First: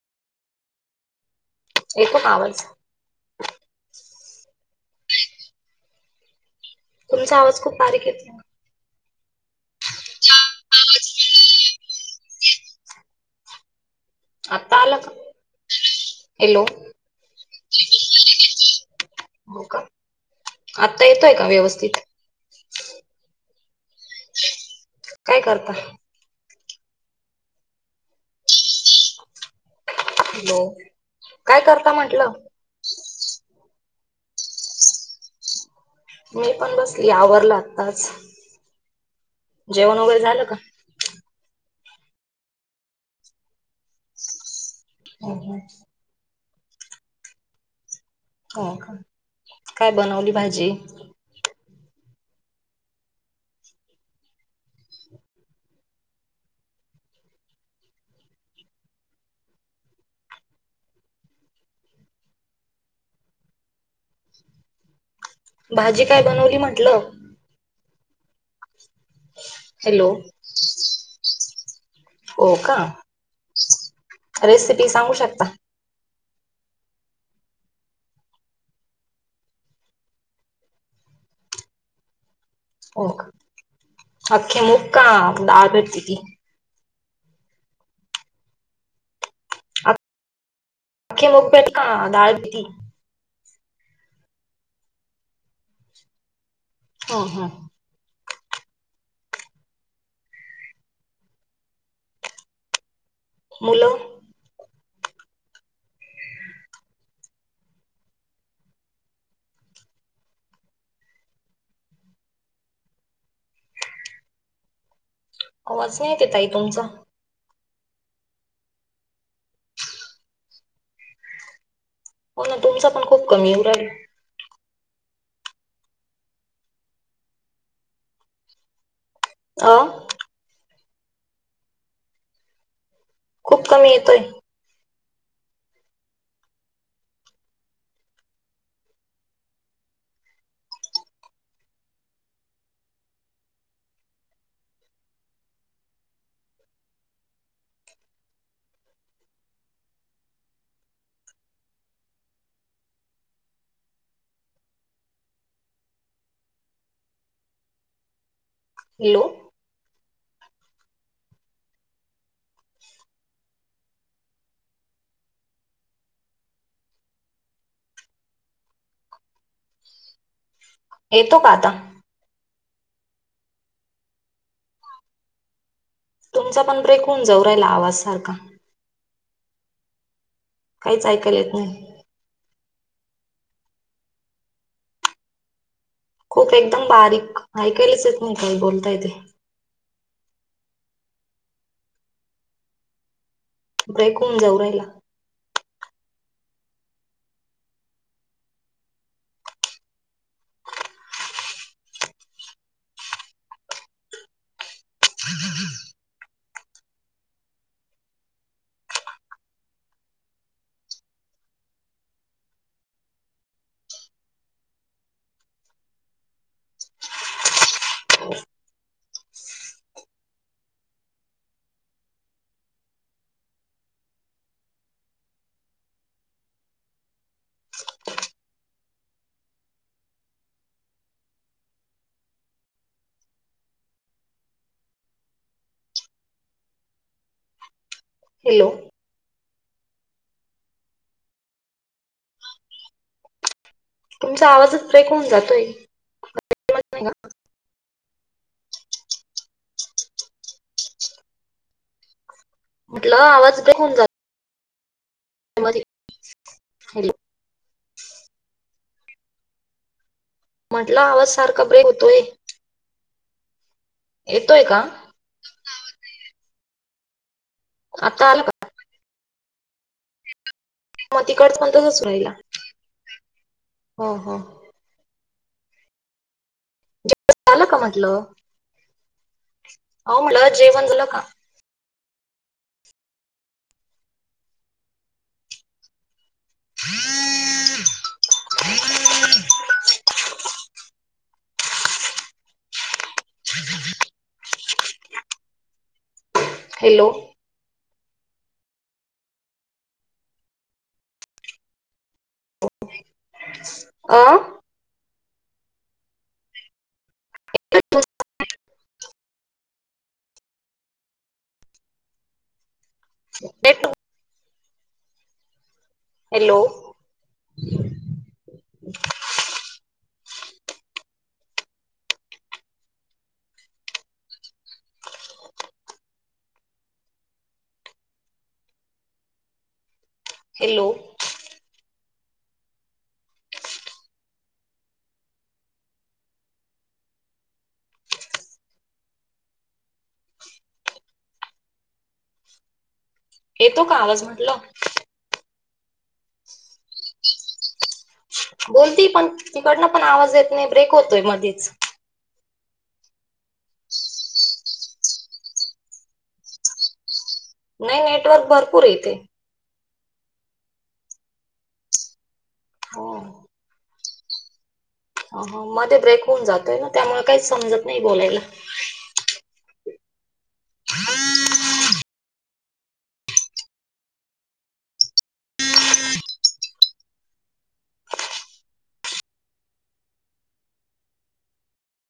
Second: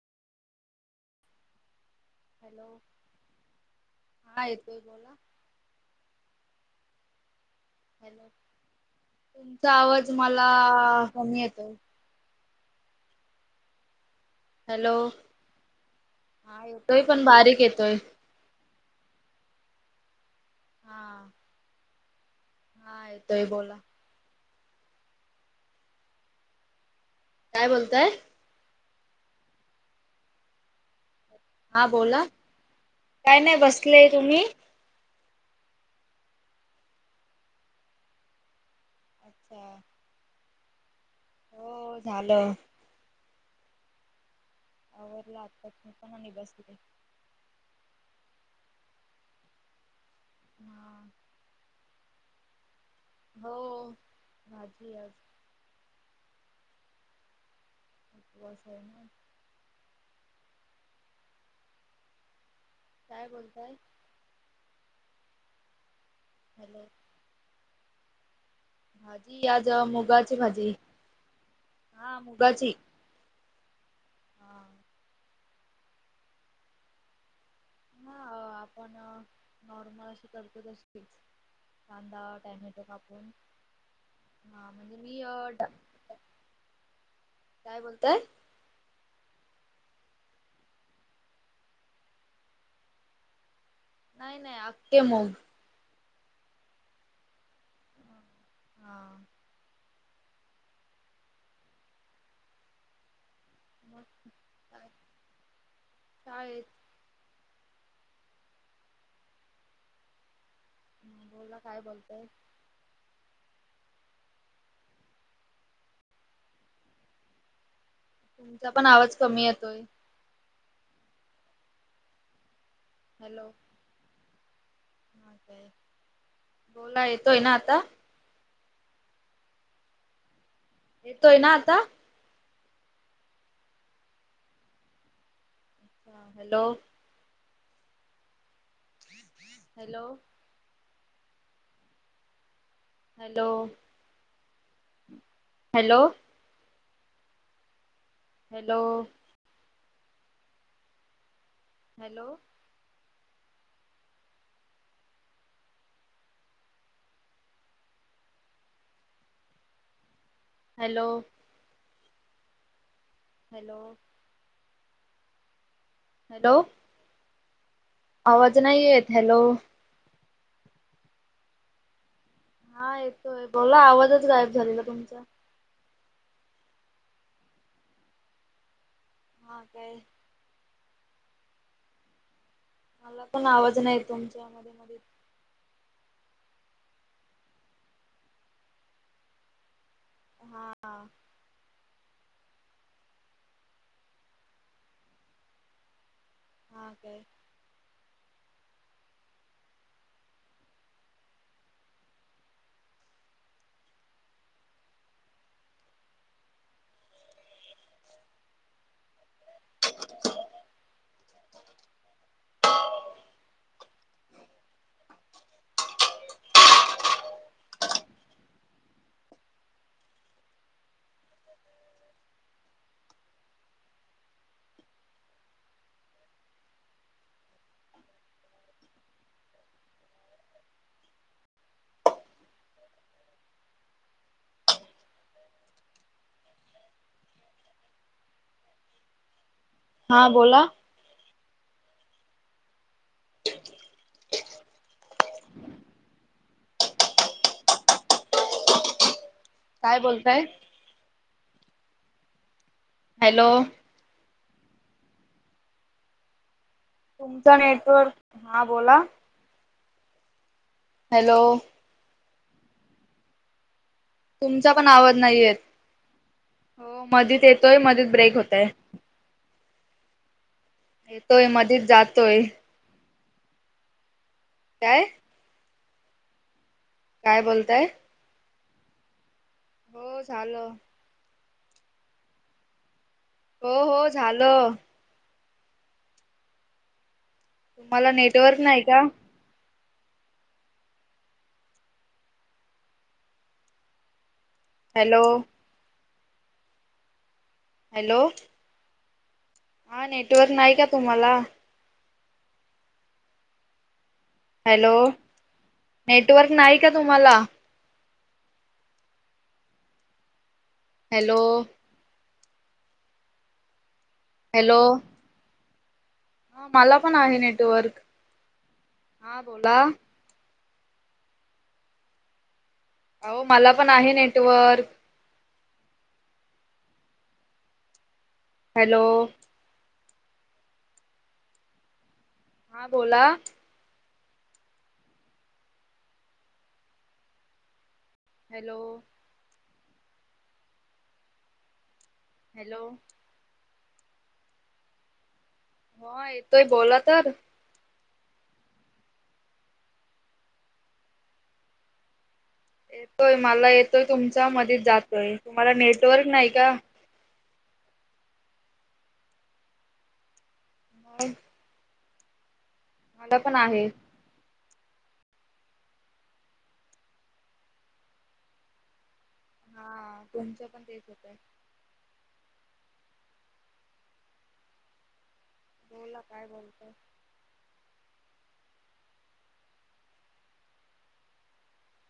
येतो का आवाज हॅलो. तुमचा आवाज खूप बारीक हॅलो येतोय. तुमचा आवाज मला कमी येतोय. आता आला हॅलो, का हॅलो हो हा आता येतोय का व्यवस्थित. हा येतोय बोला. काय करताय? काय बोलताय? हॅलो, काय हा करता बोला. म्हंटलं मी पण बसली आवरला आताच अच्छा जेवण वगैरे झालं का. हो झालं. हं आवरला हं. आत्ता नी मी पण बसले. हो का काय बनवली भाजी? हा हो भाझी आज. ब स आहे ना. काय बोलताय? भाजी काय बनवली हॅलो म्हटलं. भाजी आज हॅलो मुगाची भाजी हा हो का मुगाची. हा रेसिपी सांगू शकता? हा आपण नॉर्मल अशी करतो तशीच कांदा टोमॅटो हो का अखे म्हणजे मी मुग डाळ भेटती ती. काय बोलताय? आखी मुग का डाळ केली. नाही नाही अख्खे मुग. हो हा, हा, मुल. मग काय शाळेत. बोला काय बोलतय. आवाज नाही येतेताई तुमचा. तुमचा पण आवाज कमी येतोय. हो ना तुमचा पण खूप हॅलो कमी उऊ राहील. हा बोला येतोय ना आता. आ, येतोय ना आता. खूप कमी येतोय. हा hello, hello. Hello, hello. Hello. Hello hello. Hello. Hello hello. आवाज नाही येत. हॅलो येतो का आता? हा येतोय, बोला आवाजच गायब झालेला तुमचा. तुमचा पण ब्रेक होऊन जऊ राहिला आवाज सारखा. हा काय. काहीच ऐकायला येत नाही. मला पण आवाज नाही येतं तुमचा. खूप एकदम बारीक, ऐकायलच येत नाही काय बोलता ते. हां. ब्रेक होन जाऊ राहिला. हा काय. [inaudible] [inaudible] हॅलो. हां बोला. [inaudible] तुमचा आवाजच ब्रेक होऊन जातोय. समजत नाही का? काय बोलताय. म्हटलं हॅलो आवाज ब्रेक होऊन जातो. [inaudible] तुमचं नेटवर्क, हां बोला. म्हटलं आवाज हॅलो सारखा ब्रेक होतोय. येतोय तुमचा का पण आवाज नाही येत. हो मधीच येतोय मधिच आता ब्रेक आला का होतय. म येतोय तीकडच पण मधीत तसच व्हायला. जातोय हो हो काय? जेवन काय झालं का बोलताय म्हटलं? आहो म्हटलं जेवण झालं का? हो हो झालं. तुम्हाला नेटवर्क नाही का? हॅलो. Hello hello. हा नेटवर्क नाही का तुम्हाला? अ [inaudible] हॅलो! नेटवर्क नाही का तुम्हाला? [inaudible] हॅलो! येतो. हॅलो! हॅलो हा मला पण आहे नेटवर्क हा बोला. हो मला पण आहे नेटवर्क. हॅलो, हॅलो, हा बोला? हॅलो, हॅलो, येतो का आवाज म्हटलं. हा येतोय बोला तर. बोलती पण तिकडनं पण आवाज येत नाही ब्रेक होतोय मधीच. होय मला येतोय तुमच्या मध्ये जातोय तुम्हाला नेटवर्क नाही का. नाही नेटवर्क भरपूर इथे. मग. हो मला पण आहेत. ह मध्ये ब्रेक होऊन जातोय ना त्यामुळे काही समजत नाही बोलायला. हा तुमचं पण तेच होतंय. बोला काय बोलतोय.